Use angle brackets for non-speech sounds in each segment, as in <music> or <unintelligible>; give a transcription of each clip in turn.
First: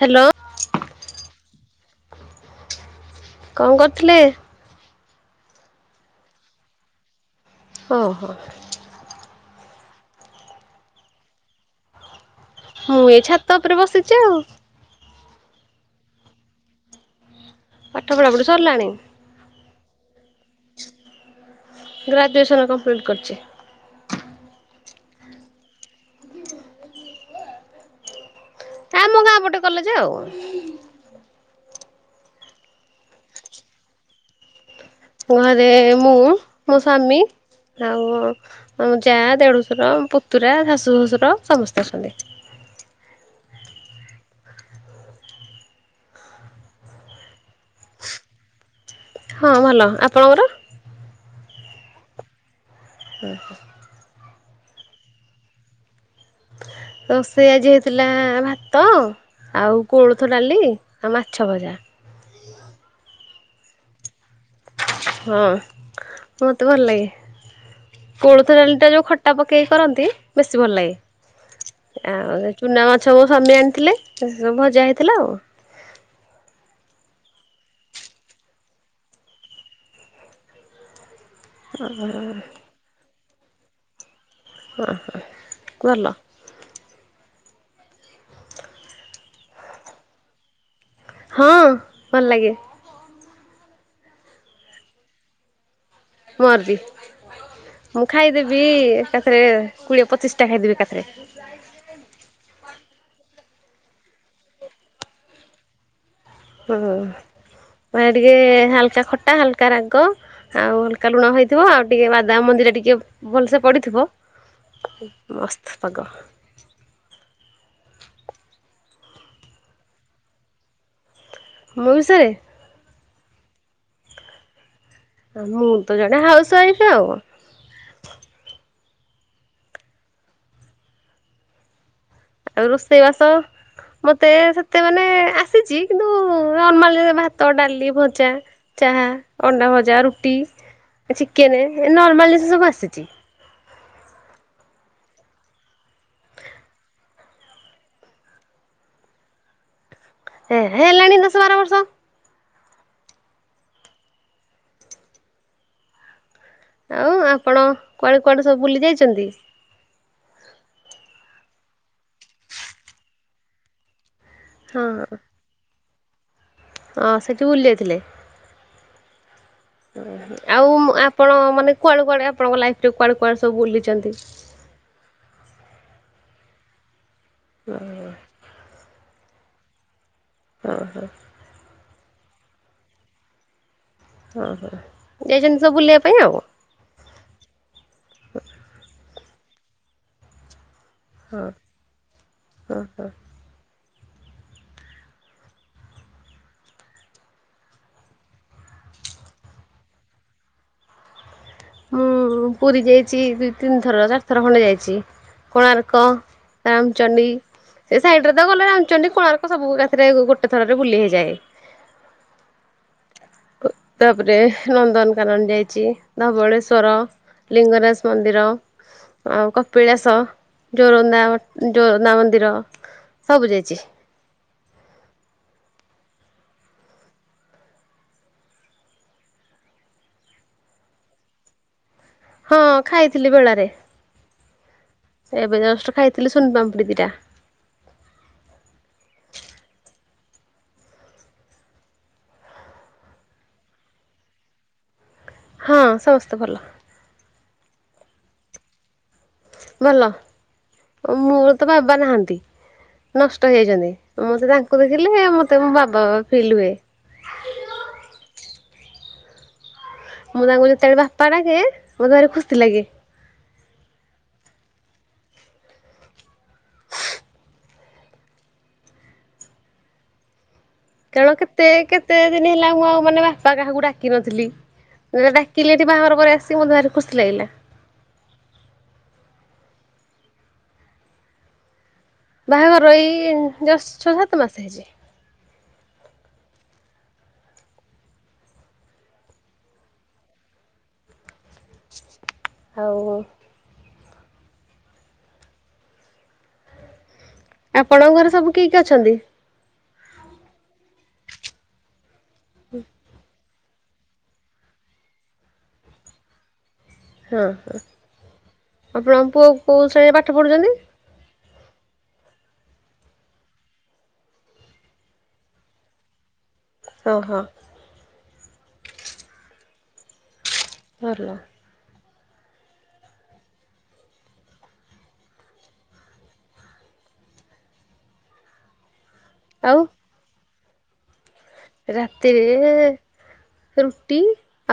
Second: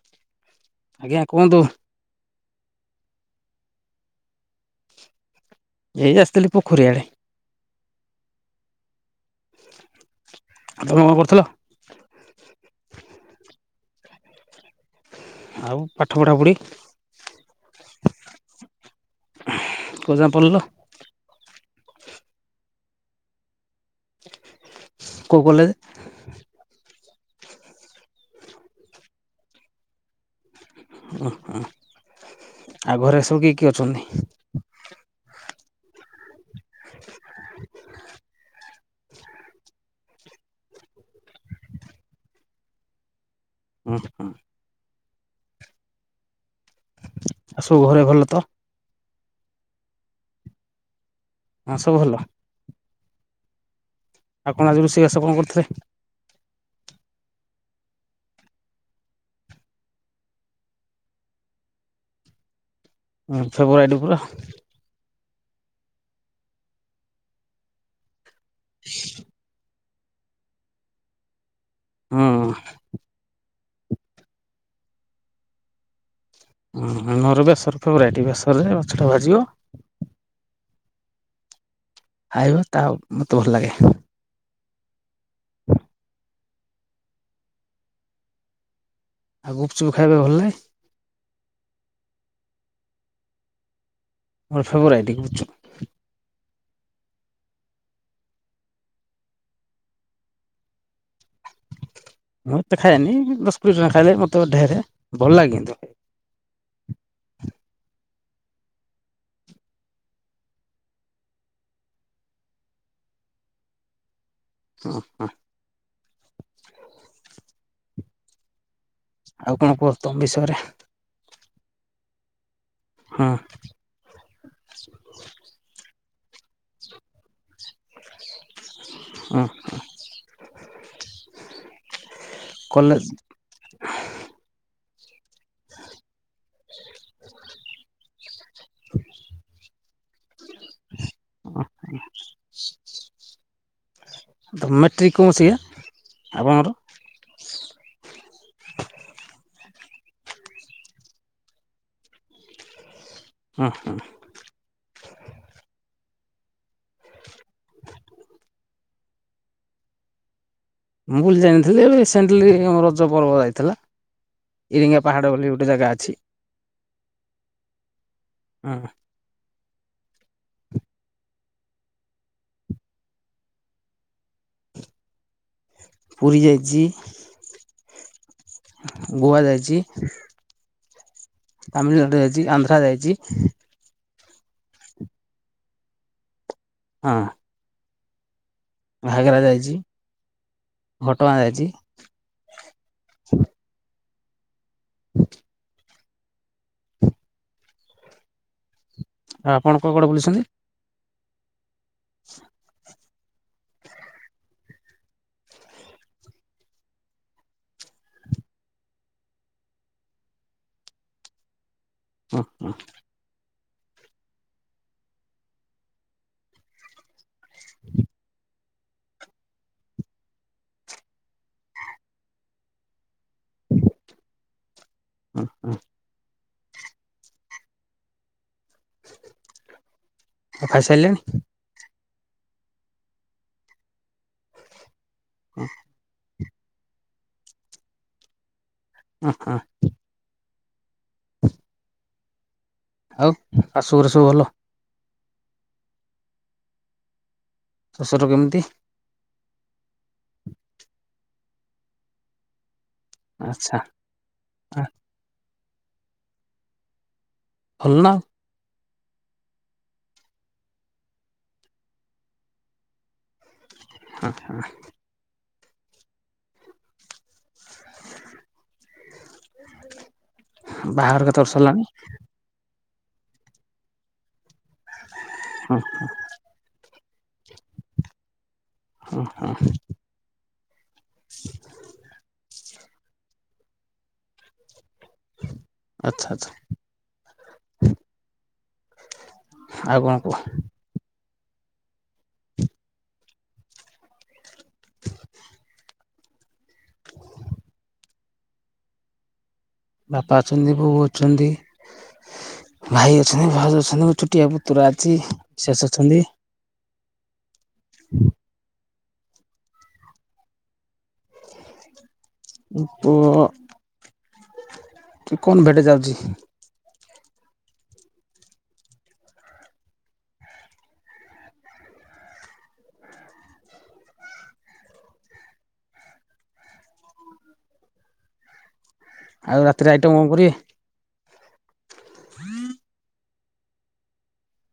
Hello. ଆଜ୍ଞା କୁହନ୍ତୁ। କଣ କରୁଥିଲେ। ଏଇ ଆସିଥିଲି ପୋଖରୀଆଡ଼େ। ଓ ହୋ। ତମେ କଣ କରୁଥିଲ। ହଉ ଏ ଛାତ ଉପରେ ବସିଛି ଆଉ। ଆଉ ପାଠ ପଢ଼ାପଢ଼ି। ପାଠ ପଢ଼ାପଢି ସରିଲାଣି। ପଜା ପଡ଼ିଲ। ଗ୍ରାଜୁଏସନ କମ୍ପ୍ଲିଟ କରିଚି। କୋଉ କଲେଜେ। ଆମ ଗାଁ ପଟେ କଲେଜେ ଆଉ। ଓ ହ ଆଉ ଘରେ ସବୁ କିଏ କିଏ ଅଛନ୍ତି। ଘରେ ମୁଁ ମୋ ସ୍ଵାମୀ ଆଉ ଆମ ଯା ଦେଢ଼ୁଶ୍ୱର ପୁତୁରା ଶାଶୁ ଶ୍ୱଶୁର ସମସ୍ତେ ଅଛନ୍ତି। ହୁଁ ହୁଁ। ଆସବୁ ଘରେ ଭଲ ତ। ହଁ ଭଲ ଆପଣଙ୍କର। ହଁ ସବୁ ଭଲ। ହୁଁ ହୁଁ। ଆପଣ ଆଜି ରୋଷେଇ ବାସ କଣ କରୁଥିଲେ। ରୋଷେଇ ଆଜି ହେଇଥିଲା ଭାତ ଆଉ କୋଳଥ ଡାଲି ଆଉ ମାଛ ଭଜା। ଉଁ ଫେବୁଆଡୁପୁରା। ହଁ ମତେ ଭଲ ଲାଗେ କୋଳଥଡାଲି ଟା ଯୋଉ ଖଟା ପକେଇ କରନ୍ତି ବେଶୀ ଭଲ ଲାଗେ ହୁଁ ଆଉ ଚୁନା ମା ସବୁ ସ୍ୱାମୀ ଆଣିଥିଲେ ସବୁ ଭଜା ହେଇଥିଲା ଆଉ। ହ ନର ବେସର ଫେ ରାଇଟି ବେସରରେ ମାଛଟା ଭାଜିବ। ହ। ଖାଇବ ତା ମୋତେ ଭଲ ଲାଗେ। ହ ହ ଭଲ। ଆଉ ଗୁପଚୁପ୍ ଖାଇବା ଭଲ ଲାଗେ। ହଁ ଭଲ ଲାଗେ। <unintelligible> ମର ବି। ମୁଁ ଖାଇଦେବି ଏକାଥରେ କୋଡିଏ ପଚିଶ ଟା ଖାଇଦେବି ଏକାଥରେ। ଯାଇ ଥିଲେ। ମଁତେ ଖଏନି ଦଶ କୋଡ଼ିଏ ଟଙ୍କା ଖାଇଲେ ମତେ ଢେରେ ଭଲ ଲାଗେ ନି। ହୁଁ ମାନେ ଟିକେ ହାଲକା ଖଟା ହାଲକା ରାଗ ଆଉ ହଲକା ଲୁଣ ହେଇଥିବ ଆଉ ଟିକେ ବାଦାମ ମନ୍ଦିରେ ଟିକେ ଭଲସେ ପଡିଥିବ ମସ୍ତ ପାଗ। ଆଉ କଣ କୁହ ତମ ବିଷୟରେ ମୋ ବିଷୟରେ ହଁ ମୁଁ ତ ଜଣେ ହାଉସ ୱାଇଫ ଆଉ। ଓ ଆଉ ରୋଷେଇ ବାସ ମତେ ସେତେ ମେ ଆସିଛି କିନ୍ତୁ ନର୍ମାଲି ଭାତ ଡାଲି ଭଜା ଚାହା ଅଣ୍ଡା ଭଜା ରୁଟି ଚିକେନ ନର୍ମାଲ ଜିନିଷ ସବୁ ଆସିଛି। ଆ ମେଟ୍ରିକକୁ ମୁ ସିଏ ଆପଣଙ୍କର? ହେ ହେ ହେଲାଣି ଦଶ ବାର ବର୍ଷ। ହ ହଁ ଆଉ ଆପଣ କୁଆଡେ କୁଆଡେ ସବୁ ବୁଲି ଯାଇଛନ୍ତି। ମୁଁ ବୋଲି ଜାଣିଥିଲି ରିସେଣ୍ଟଲି ରଜ ପର୍ବ ଯାଇଥିଲା। ହଁ ଇରିଙ୍ଗା ପାହାଡ ବୋଲି ଗୋଟେ ଜାଗା ଅଛି। ହଁ ସେଇଠି ବୁଲିଯାଇଥିଲେ। ହଁ ଓ ଆଉ ଆପଣ ମାନେ କୁଆଡେ କୁଆଡେ ଆପଣଙ୍କ ଲାଇଫ କୁଆଡେ କୁଆଡେ ସବୁ ବୁଲିଛନ୍ତି। ପୁରୀ ଯାଇଛି। <inaudible> ଗୋଆ ଯାଇଛି। ହଁ ହଁ ତାମିଲନାଡ଼ୁ ଯାଇଛି ଆନ୍ଧ୍ରା ଯାଇଛି। ହଁ ହଁ ଯାଇଛନ୍ତି ସବୁ ବୁଲିବା ପାଇଁ ଆଉ। ହଁ ଘଘରା ଯାଇଛି ଘଟଗାଁ ଯାଇଛି। ଓ ହୋ ହଁ ଆପଣ କୋଡେ କୋଡେ ବୁଲିସନ୍ତି। ହଁ ପୁରୀ ଯାଇଛି ଦୁଇ ତିନିଥର ଚାରି ଥର ଖଣ୍ଡେ ଯାଇଛି। କୋଣାର୍କ ରାମଚଣ୍ଡି। ସେ ସାଇଡ ରେ ତ ଗଲେ ରାନ୍ଧୁଛନ୍ତି କୋଣାର୍କ ସବୁରେ ଗୋଟେ ଥରରେ ବୁଲି ହେଇଯାଏ। ହ ହ ତାପରେ ନନ୍ଦନକାନନ ଯାଇଛି ଧବଳେଶ୍ୱର। ଲିଙ୍ଗରାଜ ମନ୍ଦିର। ଆଉ କପିଳାସ ଜୋରନ୍ଦା ଜୋରନ୍ଦା ମନ୍ଦିର ସବୁ ଯାଇଛି। ହଁ ହଁ ଖାଇସାରିଲେଣି। ହଁ ଖାଇଥିଲି ବେଳାରେ। ଏବେ ଜଷ୍ଟ୍ ଖାଇଥିଲି ସୁନପମ୍ପୁଡ଼ି ଦି ଟା। ଓ ଆଉ ଶାଶୁ ଘର ସବୁ ଭଲ। ହଁ ସମସ୍ତେ ଭଲ। ଶ୍ୱଶୁର କେମିତି? ଭଲ, ମୋର ତ ବାବା ନାହାନ୍ତି। ନଷ୍ଟ ଆଚ୍ଛା ହେଇଯାଇଛନ୍ତି, ମତେ ତାଙ୍କୁ ଦେଖିଲେ ମତେ ମୋ ବାବା ବାବା ଫିଲ୍ ହୁଏ। ଭଲ ନା। ମୁଁ ତାଙ୍କୁ ଯେତେବେଳେ ବାପା ଡାକେ ମତେ ଭାରି ଖୁସି ଲାଗେ। ଆଁ ହଁ। ବାହାଘର କାରଣ ବର୍ଷ କେତେ ହେଲାଣି? କେତେ ଦିନି ହେଲା ମୁଁ ଆଉ ମାନେ ବାପା କାହାକୁ ଡାକିିନଥିଲି। ମୁଁ ଯେତେବେଳେ ଡାକିଲି ଏଠି ବାହାଘର ପରେ ଆସିକି ମୋତେ ଭାରି ଖୁସି ଲାଗିଲା। ଉଁ ହୁଁ। ବାହାଘର ଏଇ ଜଷ୍ଟ ଛଅ ସାତ ମାସ ହେଇଛି। ଆଛା ଆଚ୍ଛା। ଆଉ କଣ କୁହ? ଆଉ। ଆପଣଙ୍କ ଘରେ ସବୁ କିଏ କିଏ ଅଛନ୍ତି? ବାପା ଅଛନ୍ତି, ବୋଉ ଅଛନ୍ତି, ଭାଇ ଅଛି। ଭାଉଜ ଅଛନ୍ତି, ମୋ ଛୋଟିଆ ପୁତୁରା ଅଛି, ଶେସ୍ ଅଛନ୍ତି। ହଁ ହଁ। ଆପଣଙ୍କ ପୁଅ କୋଉ ଶ୍ରେଣୀରେ ପାଠ ପଢ଼ୁଛନ୍ତି? ଉଁ ପୁଅ। କି କନଭେଟ୍ ଯାଉଛି। ଓ ହଁ। ଭଲ। ଆଉ ରାତିରେ ଆଇଟମ୍ କଁ କରିବେ? ରାତିରେ ରୁଟି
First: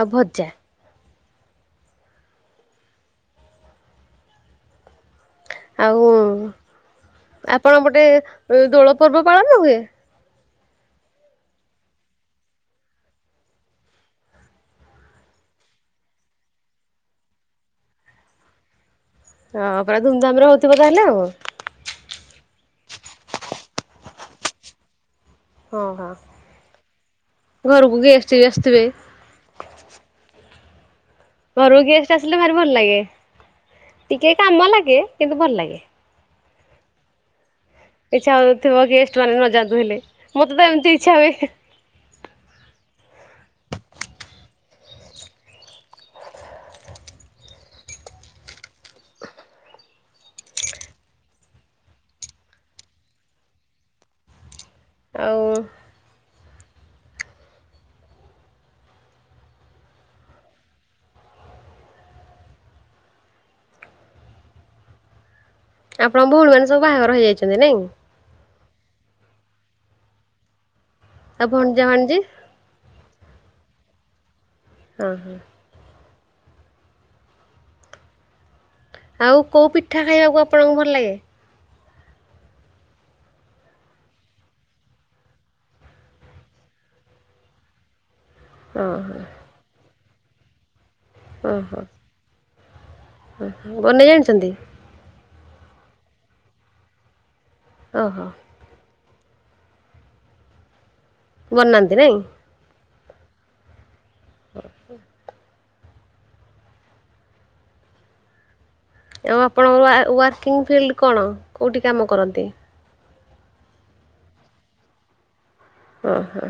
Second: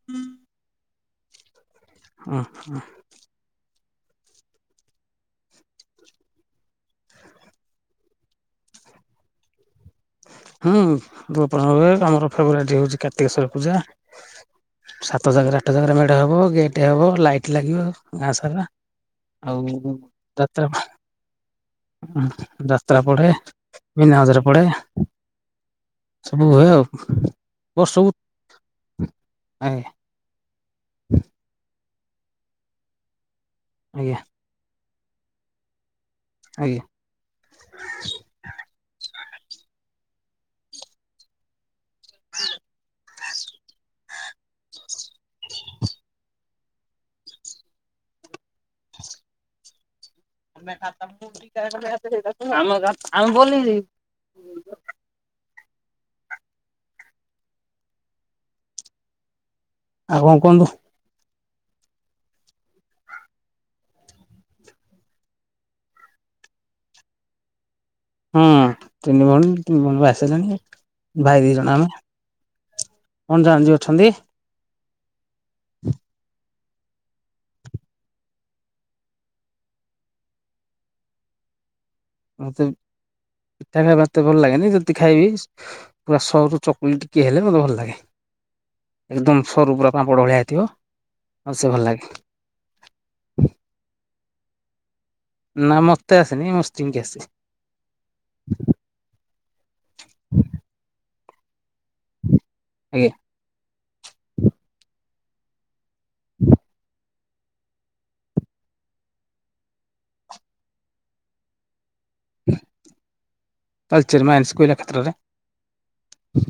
ଆଉ ଭଜା। ଅଁ ହଁ। ଆଉ ଆପଣଙ୍କ ପଟେ ଦୋଳ ପର୍ବ ପାଳନ ହୁଏ? ହୁଁ ଦୋଳ ପାଳନ ହୁଏ, ଆମର ଫେବରାଇଟ୍ ହଉଛି କାର୍ତ୍ତିକେଶ୍ୱର ପୂଜା। ସାତ ଜାଗାରେ ଆଠ ଜାଗାରେ ମେଢ ହବ, ଗେଟ୍ ହବ, ଲାଇଟ ଲାଗିବ ଗାଁ ସାରା। ଆଉ ହଁ, ପୁରା ଧୁମଧାମରେ ହଉଥିବ ତାହେଲେ ଆଉ। ହୁଁ ଯାତ୍ରା ପଡେ, ମିନା ବଜାର ପଡେ। ହଁ ହଁ ସବୁ ହୁଏ ଆଉ ଘରକୁ ବର୍ଷକୁ ଗେଷ୍ଟ ବି ଆସୁଥିବେ। ଆଜ୍ଞା। ଘରକୁ ଗେଷ୍ଟ ଆସିଲେ ଭାରି ଭଲ୍ ଲାଗେ, ଆଜ୍ଞା ଟିକେ କାମ ଲାଗେ କିନ୍ତୁ ଭଲ୍ ଲାଗେ। ଆଜ୍ଞା। ଇଚ୍ଛା ହଉଥିବ ଗେଷ୍ଟ ମାନେ ନ ଯାନ୍ତୁ ହେଲେ, ମତେ ତ ଏମିତି ଇଚ୍ଛା ହୁଏ। <unintelligible> ଆଉ। ଆଉ କଁ କୁହନ୍ତୁ? ଆପଣଙ୍କ ଭଉଣୀମାନେ ସବୁ ବାହାଘର ହେଇଯାଇଛନ୍ତି ନାଇଁ। ହୁଁ ତିନି ଭଉଣୀ ତିନି ଭଉଣୀ ବା ହେଇ ସାଇଲେଣି, ଭାଇ ଆଉ ଦି ଜଣ ଭଣଜା ଆମେ। ଭାଣିଜି? ଭଣଜା ଭାଣିଜୀ ଅଛନ୍ତି। ଅଁ ହଁ। ଆଉ କୋଉ ପିଠା ଖାଇବାକୁ ଆପଣଙ୍କୁ ଭଲ ଲାଗେ? ମତେ ପିଠା ଖାଇବାକୁ ଏ ତେ ଭଲ ଲାଗେନି, ଯଦି ଖାଇବି। ପୁରା ସରୁ ଚକୁଳି ଟିକିଏ ହେଲେ ମୋତେ ଭଲ ଲାଗେ। ଓହୋ ଏକଦମ୍ ସରୁ ପୁରା ପାମ୍ପଡ ଭଳିଆ ହେଇଥିବ ଆଉ ସେ ଭଲ ଲାଗେ। ଅହ ବନେଇ ଜାଣିଛନ୍ତି? ନା ମତେ ଆସେନି ମୋ ସ୍ତ୍ରୀ ଙ୍କି ଆସେ। ଓହୋ। ବନାନ୍ତି ନାଇଁ। ଆଜ୍ଞା। <unintelligible> ଆଉ ଆପଣଙ୍କ ୱା ୱାର୍କିଂ ଫିଲ୍ଡ କଣ କଉଠି କାମ କରନ୍ତି? ତାଳଚେର ମାଇନିସ୍ କୋଇଲା କ୍ଷେତ୍ରରେ। ଅଁ ହ।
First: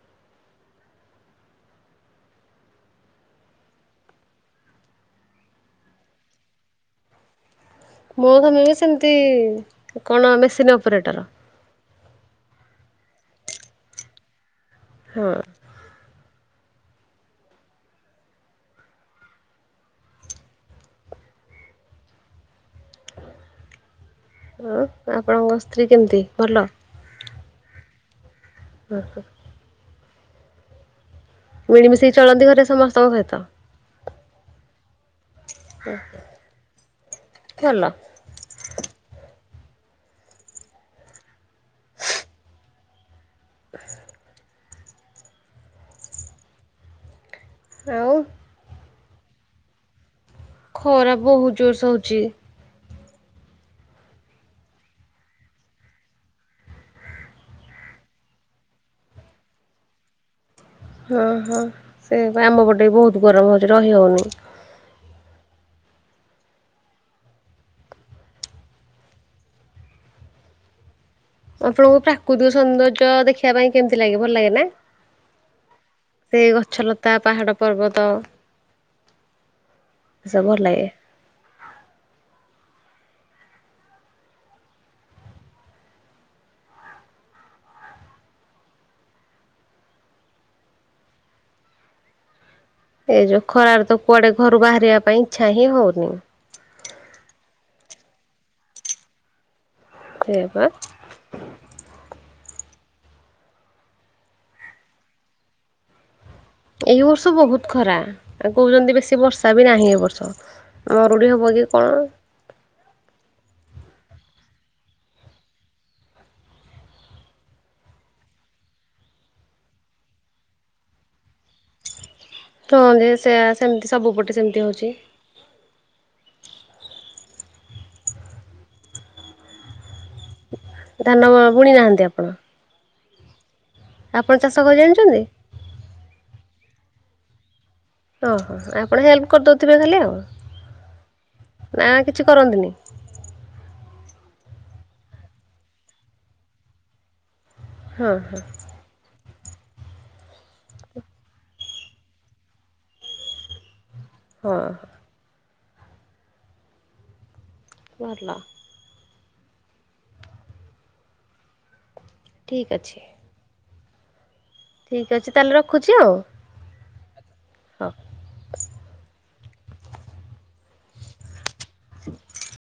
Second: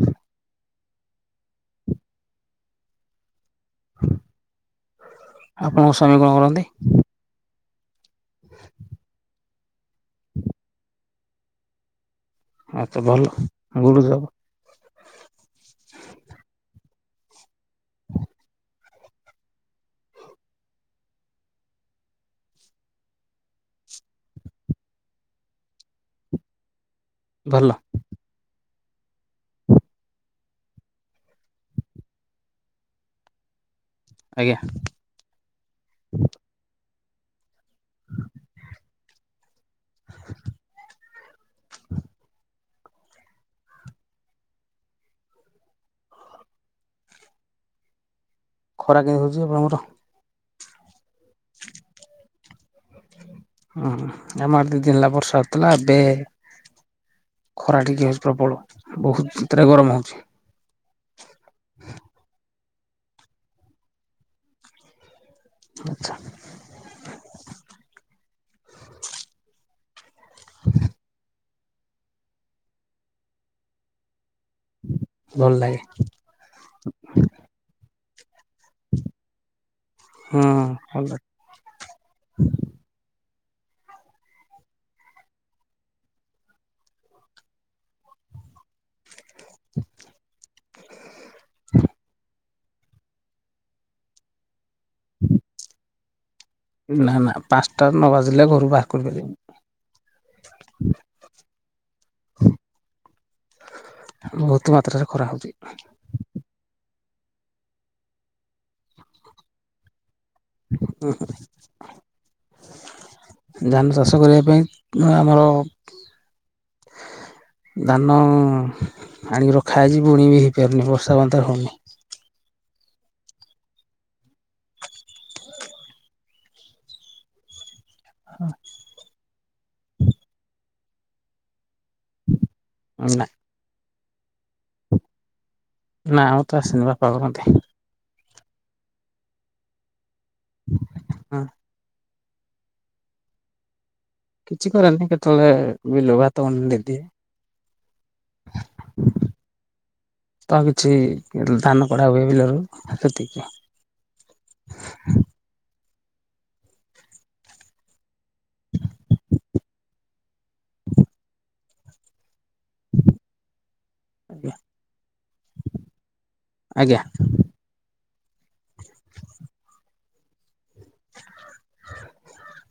ହୁଁ। ଆପଣଙ୍କ ସ୍ୱାମୀ କଣ କରନ୍ତି? ମୋ ସ୍ୱାମୀ ବି ସେମତି କଣ ମେସିନି ଅପରେଟର। ଆଛା ଭଲ <unintelligible> ଜବ ହଁ। ହଁ ଆପଣଙ୍କ ସ୍ତ୍ରୀ କେମିତି ଭଲ? ଭଲ। ଅ ହଁ। ମିଳିମିଶିକି ଚଳନ୍ତି ଘରେ ସମସ୍ତଙ୍କ ସହିତ? ଆଜ୍ଞା। ଭଲ। ହଁ। ଆଉ। ଖରା କେମିତି ହଉଛି ଆପଣଙ୍କର? ଖରା ବହୁତ ଜୋରସେ ହଉଛି। ହଁ ଆମ ଆଡେ ଦି ଦିନ ହେଲା ବର୍ଷା ହଉଥିଲା ଏବେ। ଖରା ଟିକିଏ ପ୍ରବଳ ବହୁତ ଭିତରେ ଗରମ ହଉଛି। ହଁ ହଁ ସେ ବା ଆମ ପଟେ ବି ବହୁତ ଗରମ ହଉଛି ରହି ହଉନି। ଆଚ୍ଛା। ହଁ। ଆପଣଙ୍କୁ ପ୍ରାକୃତିକ ସୌନ୍ଦର୍ଯ୍ୟ ଦେଖିବା ପାଇଁ କେମିତି ଲାଗେ ଭଲ ଲାଗେ ନା? ଭଲ ଲାଗେ। ସେଇ ଗଛଲତା ପାହାଡ଼ ପର୍ବତ। ଏସବୁ ହଁ, ଭଲ ଲାଗେ। ଭଲଲା ଏ ଯୋଉ ଖରାରେ ତ କୁଆଡେ ଘରୁ ବାହାରିବା ପାଇଁ ଇଚ୍ଛା ହିଁ ହଉନି। ନା ନା ପାଞ୍ଚଟା ନ ବାଜିଲେ ଘରୁ ବାହାର କରିପାରିବେନି। ସେ ବା। ବହୁତୁ ମାତ୍ରାରେ ଖରା ହଉଛି। ଏଇ ବର୍ଷ ବହୁତ ଖରା ଆଉ କହୁଛନ୍ତି ବେଶୀ ବର୍ଷା ବି ନାହିଁ ଏ ବର୍ଷ। ମରୁଡ଼ି ହବ କି କଣ? ଧାନ ଚାଷ କରିବା ପାଇଁ ଆମର ଧାନ ଆଣିକି ରଖା ହେଇଜି ବୁଣି ବି ହେଇପାରୁନି ବର୍ଷା ମାତ୍ର ହଉନି। ହୁହ ଯେ ସେ ସେମିତି ସବୁ ପଟେ ସେମିତି ହଉଛି। ହଁ। ଧାନ ବୁଣି ନାହାନ୍ତି ଆପଣ? ଅ ନା। ଆପଣ ଚାଷ କରି ଜାଣିଛନ୍ତି? ନା, ଆଉ ତ ଆସେନି ବାପା କୁ ମତେ। ଓ। ହଁ ଆପଣ ହେଲ୍ପ କରିଦଉଥିବେ ଖାଲି ଆଉ? ହଁ। ନାଁ କିଛି କରନ୍ତିନି। କିଛି କରନ୍ତିନି କେତେବେଳେ ବିଲକୁ ଭାତଗଣ୍ଡେ ଦେଇଦିଏ। ହଁ ହଁ। ତା କିଛି ଧାନ କଢା ହୁଏ ବିଲରେ ସେତିକି ହଁ। ଭଲ। ଠିକ୍ ଅଛି। ୟା। ଠିକ୍ ଅଛି ତାହେଲେ ରଖୁଛି ଆଉ ଆଜ୍ଞା। ହଁ। <inaudible> <unintelligible>